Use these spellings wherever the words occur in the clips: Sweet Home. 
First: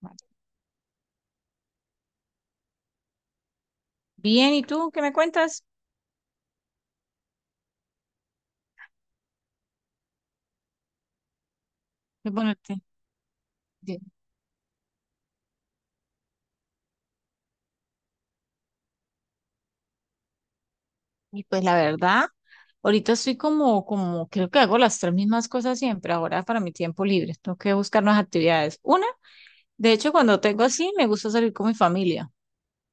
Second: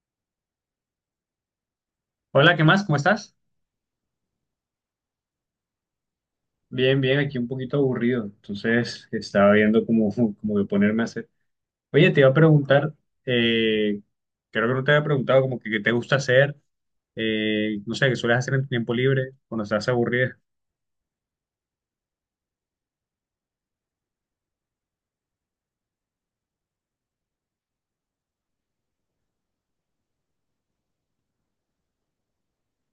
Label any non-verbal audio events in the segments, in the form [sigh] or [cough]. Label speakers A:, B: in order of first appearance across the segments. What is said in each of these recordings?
A: Vale.
B: Hola, ¿qué más? ¿Cómo estás?
A: Bien, ¿y tú qué me cuentas?
B: Bien, bien, aquí un poquito aburrido, entonces estaba viendo cómo, [laughs] cómo de ponerme a hacer. Oye, te iba
A: Qué
B: a
A: bueno.
B: preguntar,
A: Te-
B: eh, creo que no te había preguntado como que qué te gusta hacer, no sé, qué sueles hacer en tu tiempo libre cuando estás aburrida.
A: Y pues la verdad, ahorita estoy como, creo que hago las tres mismas cosas siempre. Ahora para mi tiempo libre, tengo que buscar nuevas actividades. Una, de hecho, cuando tengo así, me gusta salir con mi familia.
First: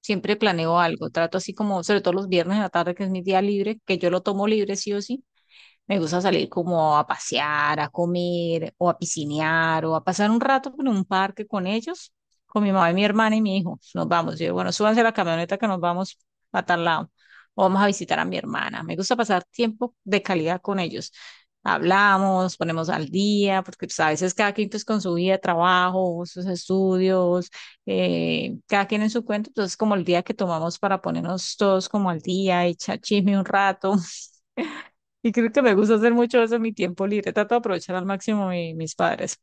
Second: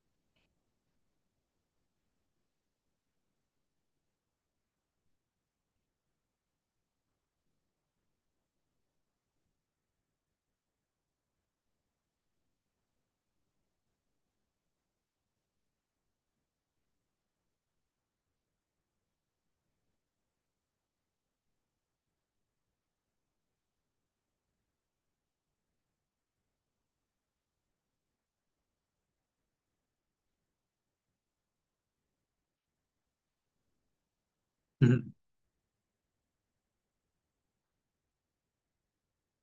A: Siempre planeo algo, trato así como, sobre todo los viernes en la tarde, que es mi día libre, que yo lo tomo libre sí o sí. Me gusta salir como a pasear, a comer, o a piscinear, o a pasar un rato en un parque con ellos, con mi mamá y mi hermana y mi hijo. Nos vamos. Yo, digo, bueno, súbanse a la camioneta que nos vamos a tal lado. O vamos a visitar a mi hermana. Me gusta pasar tiempo de calidad con ellos. Hablamos, ponemos al día, porque pues, a veces cada quien pues, con su vida, trabajo, sus estudios, cada quien en su cuento. Entonces, como el día que tomamos para ponernos todos como al día, echar chisme un rato.
B: [laughs] Ujú.
A: Y creo que me gusta hacer mucho eso en mi tiempo libre. Trato de aprovechar al máximo mis padres.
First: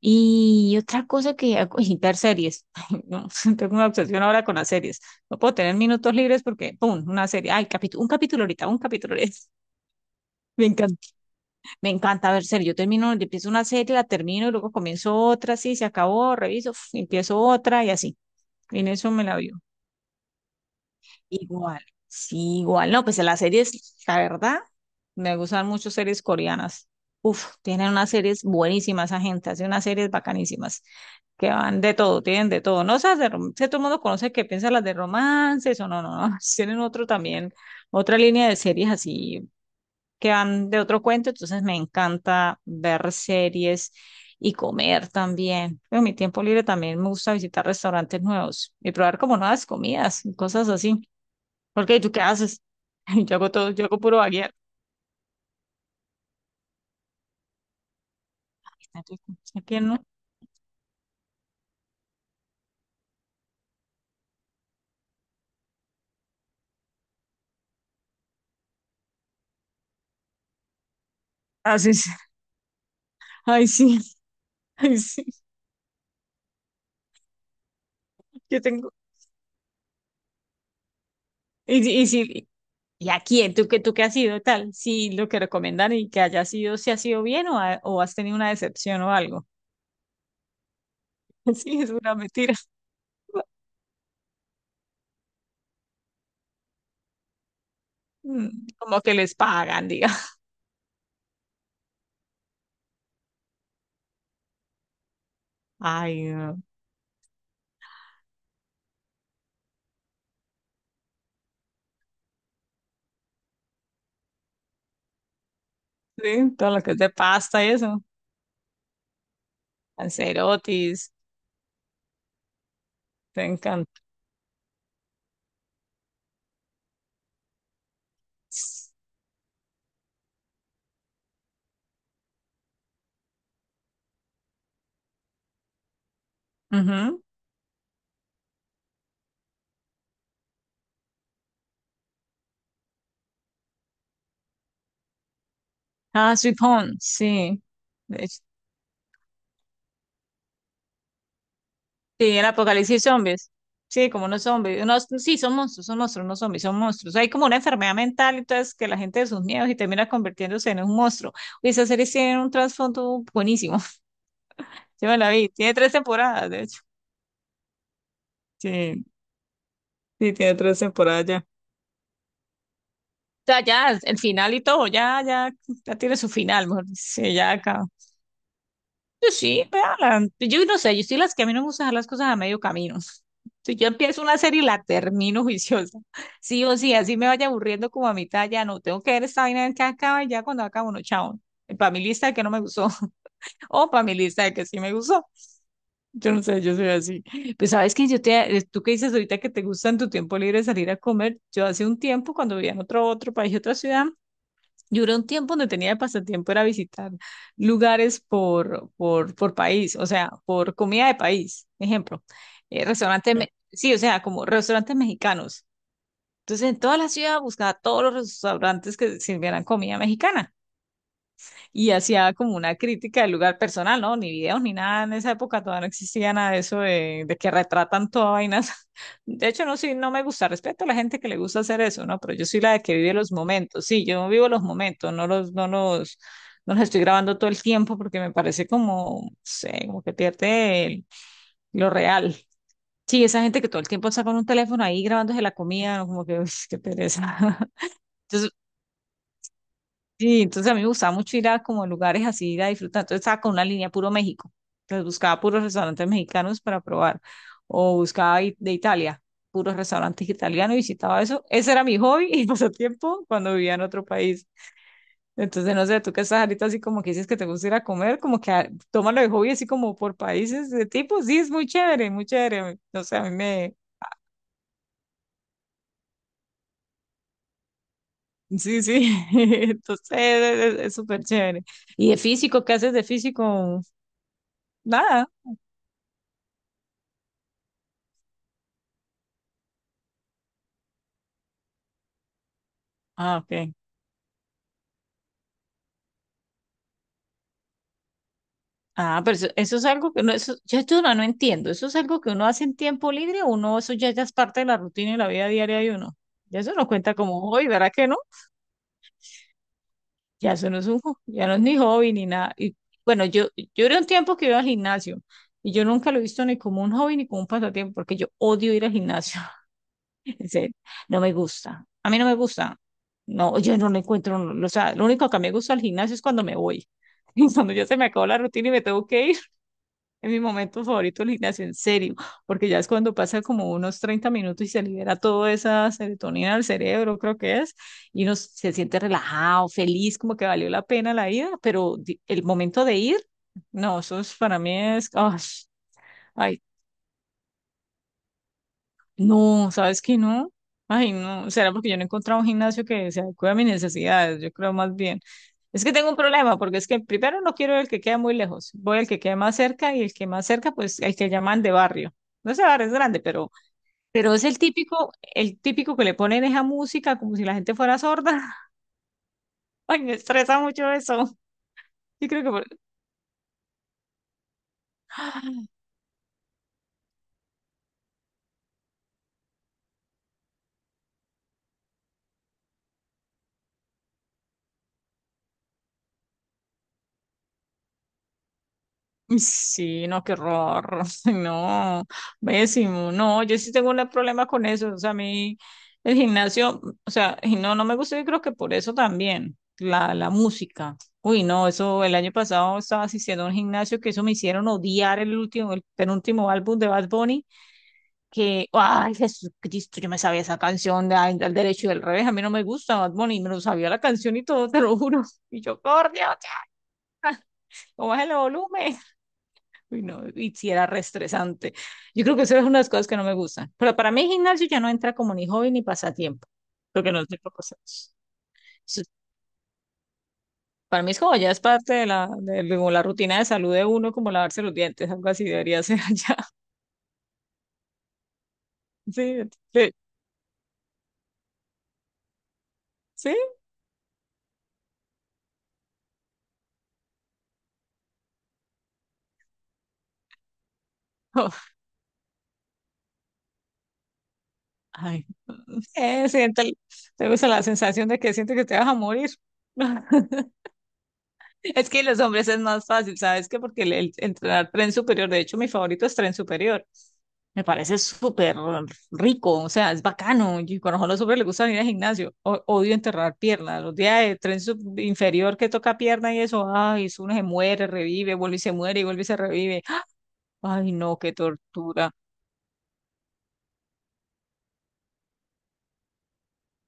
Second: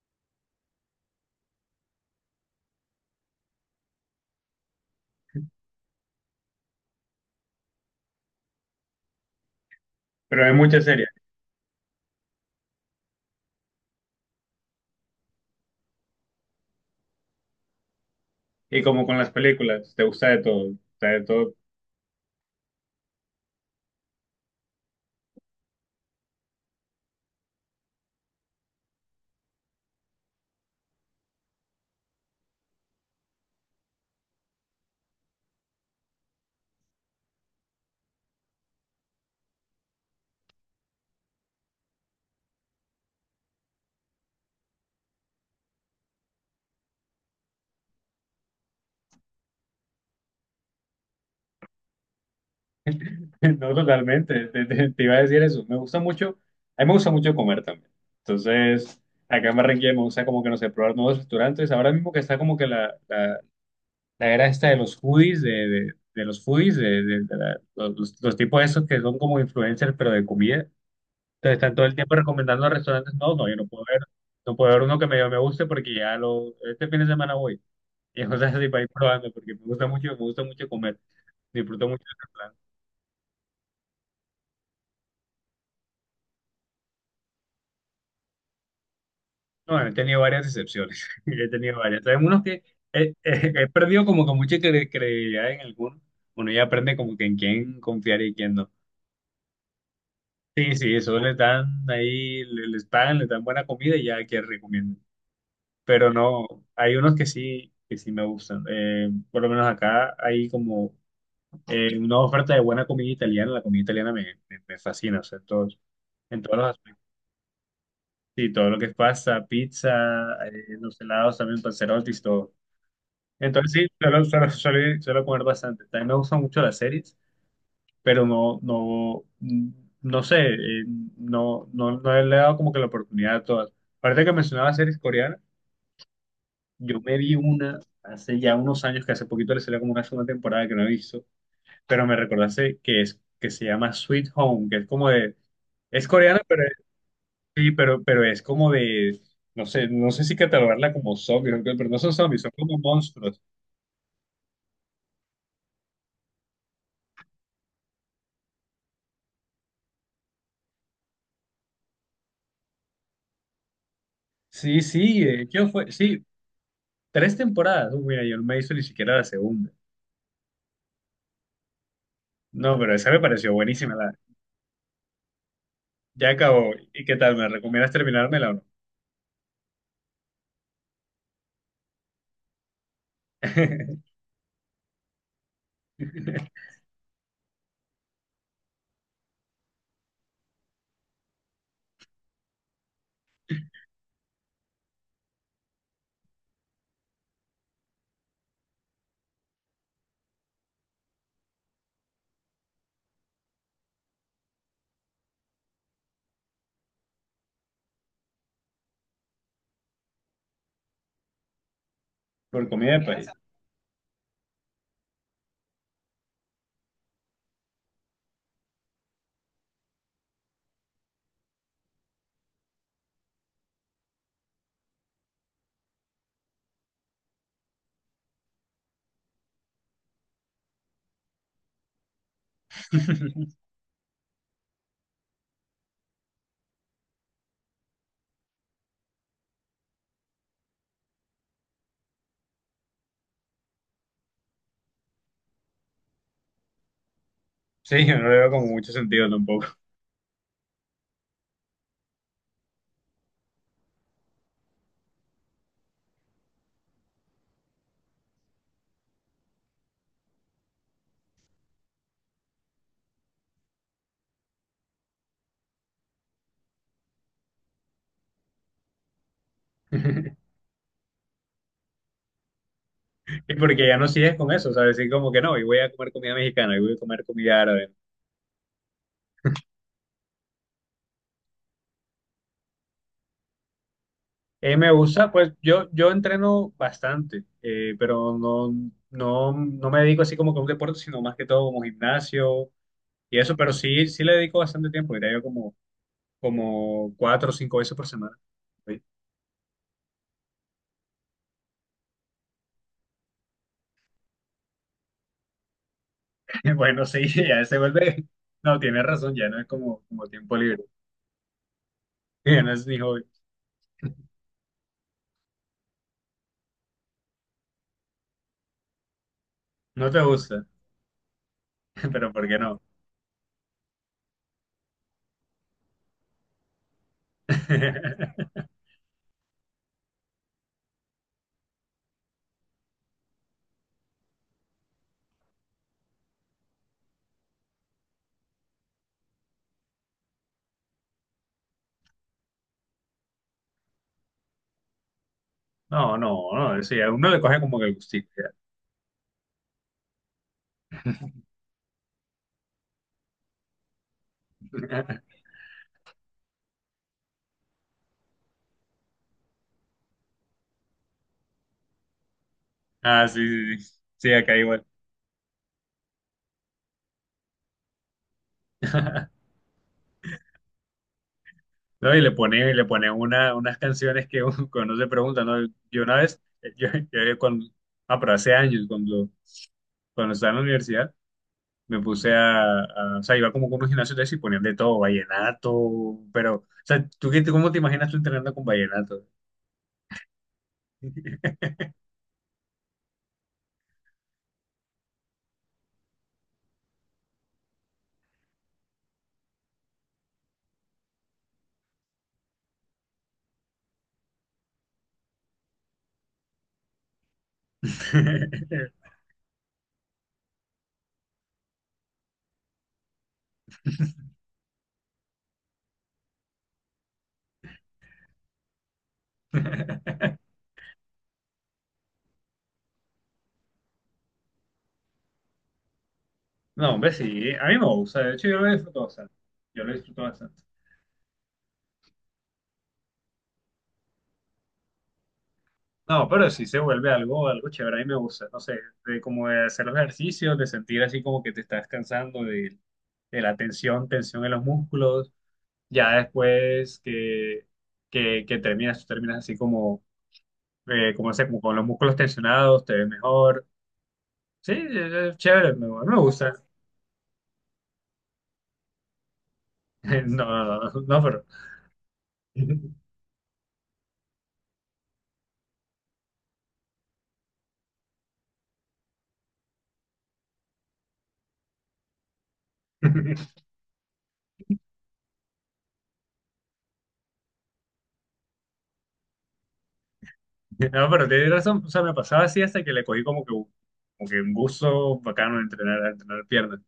A: Y otra cosa que hago, [laughs] y ver series. [laughs] Ay, no, [laughs] tengo una obsesión ahora con las series. No puedo tener minutos libres porque, ¡pum! Una serie. Ay, capítulo, un capítulo ahorita, un capítulo ahorita. [laughs]
B: Pero hay
A: Me
B: muchas
A: encanta,
B: series.
A: me encanta ver series. Yo termino, yo empiezo una serie, la termino y luego comienzo otra, sí, se acabó, reviso, uf, empiezo otra y así.
B: Y
A: En
B: como
A: eso
B: con
A: me
B: las
A: la vio.
B: películas, te gusta de todo. Te gusta de todo.
A: Igual, sí, igual. No, pues las series, la verdad, me gustan mucho series coreanas. Uf, tienen unas series buenísimas, esa gente, hace unas series bacanísimas, que van de todo, tienen de todo. No, esas de romance, todo el mundo conoce que piensa las de romances o no, no, no. [laughs] Tienen otro también, otra línea de series así que van de otro cuento, entonces me encanta ver series y comer también. En mi tiempo libre también me gusta visitar restaurantes nuevos y probar como nuevas comidas, y cosas así. ¿Porque tú qué haces? [laughs] Yo
B: [laughs]
A: hago todo,
B: No,
A: yo hago puro
B: totalmente.
A: vaguear.
B: Te iba a decir eso. Me gusta mucho. A mí me gusta mucho comer también. Entonces, acá en
A: ¿Qué
B: Barranquilla me
A: no
B: gusta como que, no sé, probar nuevos restaurantes. Ahora mismo que está como que la era esta de los foodies, de los foodies, los tipos esos que son como influencers, pero de comida. Entonces están todo el
A: haces?
B: tiempo recomendando restaurantes. No, no, yo no
A: Ay,
B: puedo
A: sí,
B: ver, no puedo
A: [laughs]
B: ver uno
A: ay,
B: que
A: sí,
B: me guste porque ya lo, este fin de semana voy. [laughs] Y cosas
A: yo
B: así para ir
A: tengo.
B: probando, porque me gusta mucho comer.
A: Y,
B: Disfruto
A: si-
B: mucho
A: y,
B: del
A: si-
B: restaurante.
A: ¿Y a quién? Tú qué has sido tal? Si lo que recomiendan y que haya sido, si ha sido bien o, o has tenido una decepción o algo.
B: No, he tenido varias decepciones. [laughs] He
A: [laughs]
B: tenido
A: Sí, es
B: varias.
A: una
B: Hay unos
A: mentira.
B: que
A: [laughs]
B: he perdido como que mucha credibilidad en algunos. Uno ya aprende como que en quién confiar y
A: Mm,
B: quién no.
A: como que les pagan, diga. [laughs]
B: Sí, sí, eso les dan ahí, les pagan, les dan buena comida y ya que recomienden. Pero
A: Ay,
B: no,
A: no.
B: hay unos que sí me gustan. Por lo menos acá hay como una oferta de buena comida italiana. La comida italiana me fascina, o sea, en
A: Sí,
B: todos los
A: todo lo que es
B: aspectos.
A: de pasta y eso.
B: Sí, todo lo que es pasta, pizza, los
A: Cancerotis,
B: helados también, panzerotti, todo.
A: te
B: Entonces sí,
A: encanta.
B: suelo comer bastante. También me gustan mucho las series. Pero no, no, no sé, no, no, no le he dado como que la oportunidad a todas. Aparte que mencionaba series coreanas, yo me
A: Ujú.
B: vi una hace ya unos años, que hace poquito le salió como una segunda temporada que no he visto, pero me recordaste que que se llama Sweet Home, que es como de, es
A: Ah,
B: coreana,
A: sweet home, sí.
B: sí, pero es como de, no sé, no sé si catalogarla como zombies, pero no son
A: Sí,
B: zombies,
A: el
B: son como
A: apocalipsis
B: monstruos.
A: zombies. Sí, como no zombies. Unos, sí, son monstruos, no zombies, son monstruos. Hay como una enfermedad mental, entonces que la gente de sus miedos y termina convirtiéndose en un monstruo. Y esa serie tiene un trasfondo buenísimo. [laughs]
B: Sí,
A: Yo me
B: sí,
A: la
B: de
A: vi.
B: hecho
A: Tiene
B: fue,
A: tres
B: sí,
A: temporadas, de hecho.
B: tres temporadas. Mira, yo no me hizo ni
A: Sí,
B: siquiera la segunda.
A: sí, tiene tres temporadas ya.
B: No, pero esa me pareció
A: O sea,
B: buenísima.
A: ya, el final y todo, ya tiene su
B: Ya
A: final,
B: acabó.
A: mejor dicho.
B: ¿Y qué
A: Sí,
B: tal? ¿Me
A: ya acá.
B: recomiendas terminármela o no?
A: Yo sí, véala. Yo no sé, yo soy las que a mí no me gusta dejar las cosas a medio camino. [laughs] Si yo
B: [laughs]
A: empiezo una serie y la termino [laughs] juiciosa, sí o sí, así me vaya aburriendo como a mitad, ya no, tengo que ver esta vaina a ver que acaba y ya cuando acabo no, chao. Para mi lista de que no me gustó, [laughs] o para mi lista de que sí me gustó. Yo no sé, yo soy así. Pues sabes que yo te, tú que dices ahorita que te gusta en tu tiempo libre salir a comer, yo hace un tiempo cuando vivía en otro país, otra ciudad, yo era un tiempo donde tenía de pasatiempo era visitar lugares por país, o sea, por comida de país. Ejemplo,
B: Por comida de país.
A: restaurantes, sí, o sea, como restaurantes mexicanos. Entonces, en toda la ciudad buscaba todos los restaurantes que sirvieran comida mexicana y hacía como una crítica del lugar personal, ¿no? Ni videos ni nada en esa época, todavía no existía nada de eso de, que retratan toda vainas. [laughs] De hecho, no, sí, no me gusta, respeto a la gente que le gusta hacer eso, ¿no? Pero yo soy la de que
B: [laughs]
A: vive los momentos, sí, yo vivo los momentos, no los, no los estoy grabando todo el tiempo porque me parece como, no sé, como que pierde lo real. Sí, esa gente que todo el tiempo está con un teléfono ahí grabándose la comida, ¿no? Como que, [laughs] uy, qué pereza.
B: Sí,
A: [laughs]
B: yo no le veo
A: Entonces,
B: como mucho sentido tampoco.
A: Sí, entonces a mí me gustaba mucho ir a como lugares así, ir a disfrutar. Entonces estaba con una línea puro México. Entonces buscaba puros restaurantes mexicanos para probar. O buscaba de Italia, puros restaurantes italianos y visitaba eso. Ese era mi hobby y [laughs] pasatiempo cuando vivía en otro país. Entonces, no sé, tú que estás ahorita así como que dices que te gusta ir a comer, como que ah, tómalo de hobby así como por
B: [laughs]
A: países de tipo. Sí, es muy chévere, muy chévere. No sé, a mí
B: Y
A: me...
B: porque ya no sigues con eso, ¿sabes? Sí, como que no, y voy a comer comida mexicana, y voy a comer comida árabe.
A: Sí, sí. [laughs] Entonces, es súper chévere. ¿Y de físico? ¿Qué haces de físico?
B: Me
A: Nada.
B: gusta, yo entreno bastante, pero no me dedico así como que a un deporte, sino más que todo como gimnasio
A: Ah,
B: y eso,
A: ok.
B: pero sí, sí le dedico bastante tiempo, diría yo como, como 4 o 5 veces por semana.
A: Ah, pero eso es algo que no, eso, yo esto no, no entiendo. ¿Eso es algo que uno hace en tiempo libre o uno, eso ya es parte de la rutina y la vida diaria de uno? Ya eso
B: [laughs]
A: no
B: Bueno,
A: cuenta
B: sí,
A: como
B: ya
A: hobby,
B: se
A: ¿verdad que no?
B: vuelve. No, tienes razón, ya no es como, como
A: Ya
B: tiempo
A: eso no
B: libre.
A: es un,
B: [laughs]
A: ya no es ni hobby ni nada.
B: Ya no
A: Y
B: es ni hobby.
A: bueno, yo era un tiempo que iba al gimnasio y yo nunca lo he visto ni como un hobby ni como un pasatiempo porque yo odio ir al gimnasio. [laughs]
B: No te
A: En
B: gusta,
A: serio, no me gusta. A
B: [laughs]
A: mí no
B: pero
A: me
B: ¿por qué
A: gusta.
B: no?
A: No, yo no lo encuentro. O sea, lo único que a mí me gusta al gimnasio es cuando me voy. [laughs] Cuando ya se me acabó la
B: [laughs]
A: rutina y me tengo que ir. En mi momento favorito el gimnasio, en serio, porque ya es cuando pasa como unos 30 minutos y se libera toda esa serotonina del cerebro, creo que es, y uno se siente relajado, feliz, como que valió la pena la ida, pero el momento de ir, no, eso es, para mí es, ¡ay!
B: No, no,
A: Ay,
B: no, sí, a uno le coge como que el gustito.
A: no, ¿sabes qué no? Ay, no, será porque yo no he encontrado un gimnasio que se adecue a mis necesidades, yo creo más
B: Ya.
A: bien.
B: [laughs]
A: Es que tengo un problema, porque es que primero no quiero el que queda muy lejos, voy al que queda más cerca y el que más cerca, pues el que llaman de barrio. No sé, barrio es grande,
B: Ah,
A: pero,
B: sí, sí, sí, sí,
A: pero es
B: acá igual.
A: el típico que le ponen esa música como si la gente fuera sorda. [laughs]
B: [laughs]
A: Ay, me estresa mucho eso.
B: No,
A: Yo creo que
B: y le pone unas canciones que [laughs] uno, que uno se pregunta, ¿no?
A: por-
B: Yo una vez, yo cuando, ah, pero hace años, cuando estaba en la universidad, me puse o sea, iba como con unos gimnasios de eso y ponían de todo, vallenato, pero, o sea, ¿tú qué, cómo te imaginas tú entrenando con vallenato?
A: Sí, no, qué horror. [laughs] No, pésimo. No, yo sí tengo un problema con eso. O sea, a mí el gimnasio, o sea, y no, no me gusta y creo que por eso también, la música. Uy, no, eso el año pasado estaba asistiendo a un gimnasio que eso me hicieron odiar el último, el penúltimo álbum de Bad Bunny, que,
B: [laughs]
A: ay, Jesucristo, yo me sabía esa canción de al derecho y del revés. A mí no me gusta Bad Bunny, me lo sabía la canción y todo, [laughs] te lo juro. Y yo, por Dios, ya, bájale el volumen. Uy, no, y si era re estresante. Yo creo que eso es una de las cosas que no me gustan. Pero para mí el gimnasio ya no entra como ni hobby ni pasatiempo,
B: No, hombre,
A: porque no es de
B: sí, a mí me
A: propósitos.
B: gusta, de hecho yo lo
A: Eso-
B: disfruto bastante, yo lo disfruto bastante.
A: Para mí es como ya es parte de la, como la rutina de salud de uno, como lavarse los dientes, algo así debería ser
B: No,
A: allá.
B: pero
A: [laughs]
B: sí se vuelve algo, algo chévere, a mí me gusta, no sé, de
A: Sí,
B: como de hacer
A: sí,
B: los ejercicios, de sentir así como que te estás cansando
A: sí.
B: de la tensión, tensión en los músculos, ya después que terminas, tú terminas así como como sea,
A: Oh,
B: como con los músculos tensionados, te ves mejor. Sí,
A: ay,
B: es chévere,
A: [laughs]
B: me
A: eh,
B: gusta.
A: siento- te gusta la sensación de que sientes que te vas a morir.
B: [laughs]
A: [laughs]
B: No, no, no, pero.
A: Es que los hombres es más fácil,
B: [laughs]
A: ¿sabes qué? Porque el entrenar tren superior, de hecho, mi favorito es tren superior. Me parece súper rico, o sea, es bacano. Y conozco a los hombres les gusta ir al gimnasio. Odio enterrar piernas. Los días de tren inferior que toca pierna y eso, ay, eso uno se muere, revive, vuelve y se muere y vuelve y se revive. Ay,
B: No,
A: no,
B: pero
A: qué
B: tienes razón. O sea,
A: tortura.
B: me pasaba así hasta que le cogí como que, como que un gusto bacano a entrenar piernas.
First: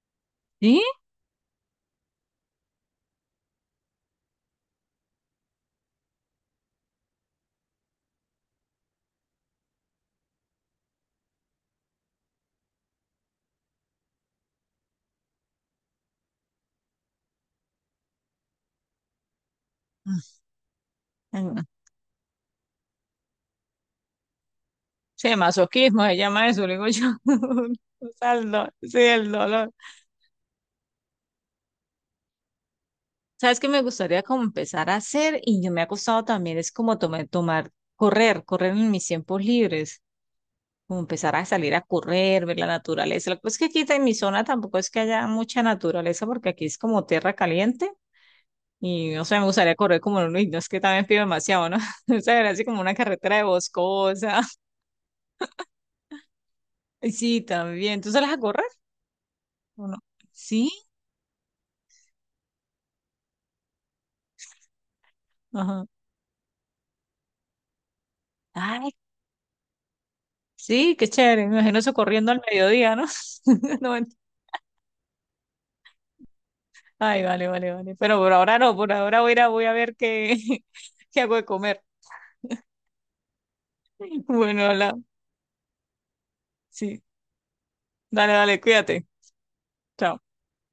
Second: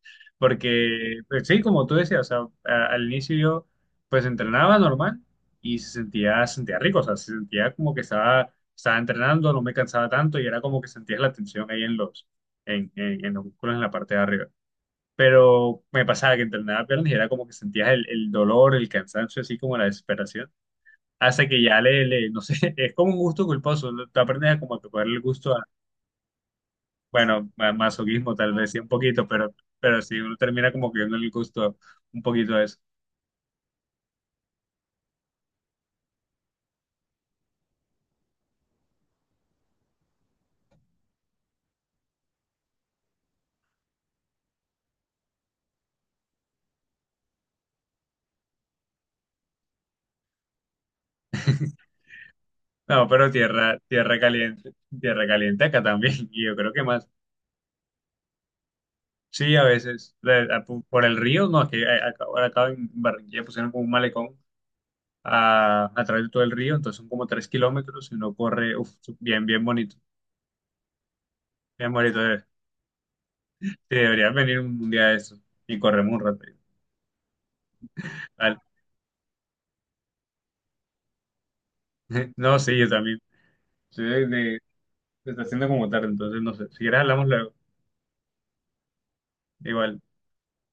A: ¿Sí?
B: Porque, pues, sí, como tú decías, o sea, al inicio yo pues entrenaba normal y se sentía rico, o sea, se sentía como que estaba, estaba entrenando, no me cansaba tanto y era como que sentías la tensión ahí en en los músculos en la parte de arriba. Pero me pasaba que entrenaba piernas y era como que sentías el dolor, el cansancio, así como la desesperación,
A: Ay,
B: hasta que
A: no.
B: ya no sé, [laughs] es como un gusto culposo, ¿no? Tú aprendes a como que cogerle el
A: Sí,
B: gusto a,
A: masoquismo se llama eso, le digo yo.
B: bueno, a
A: [laughs] O
B: masoquismo
A: sea, el
B: tal vez, sí, un
A: sí,
B: poquito,
A: el dolor.
B: pero sí, uno termina como que dándole el gusto un poquito a eso.
A: Sabes que me gustaría como empezar a hacer y yo me ha costado también es como correr en mis tiempos libres, como empezar a salir a correr, ver la naturaleza. Lo que pasa es que aquí en mi zona tampoco es que haya mucha naturaleza porque aquí es como tierra caliente y no sé, me gustaría correr como en un y no es que también pido demasiado, ¿no? [laughs] O sea, era así como una
B: No, pero
A: carretera de
B: tierra,
A: boscosa. [laughs]
B: tierra caliente acá también, [laughs] y yo creo que más.
A: Y sí, también. ¿Tú sales a correr
B: Sí, a
A: o no?
B: veces,
A: Sí,
B: por el río, no, es que ahora acá en Barranquilla pusieron como un malecón
A: ajá.
B: a través de todo el río, entonces son como 3 kilómetros y uno corre, uf,
A: Ay,
B: bien, bien bonito,
A: sí, qué chévere. Me imagino
B: bien
A: eso
B: bonito.
A: corriendo al mediodía, ¿no?
B: Sí,
A: [laughs] No.
B: deberías venir un día de eso y corremos un rato.
A: Ay, vale, vale, vale. Pero por
B: Vale.
A: ahora no, por ahora voy a ir a, voy a ver qué, [laughs] qué hago de comer.
B: [laughs] No, sí, yo también. Sí,
A: [laughs] Bueno, hola.
B: se está haciendo como tarde, entonces no sé. Si quieres
A: Sí.
B: hablamos luego.
A: Dale, dale, cuídate.
B: Igual.
A: Chao.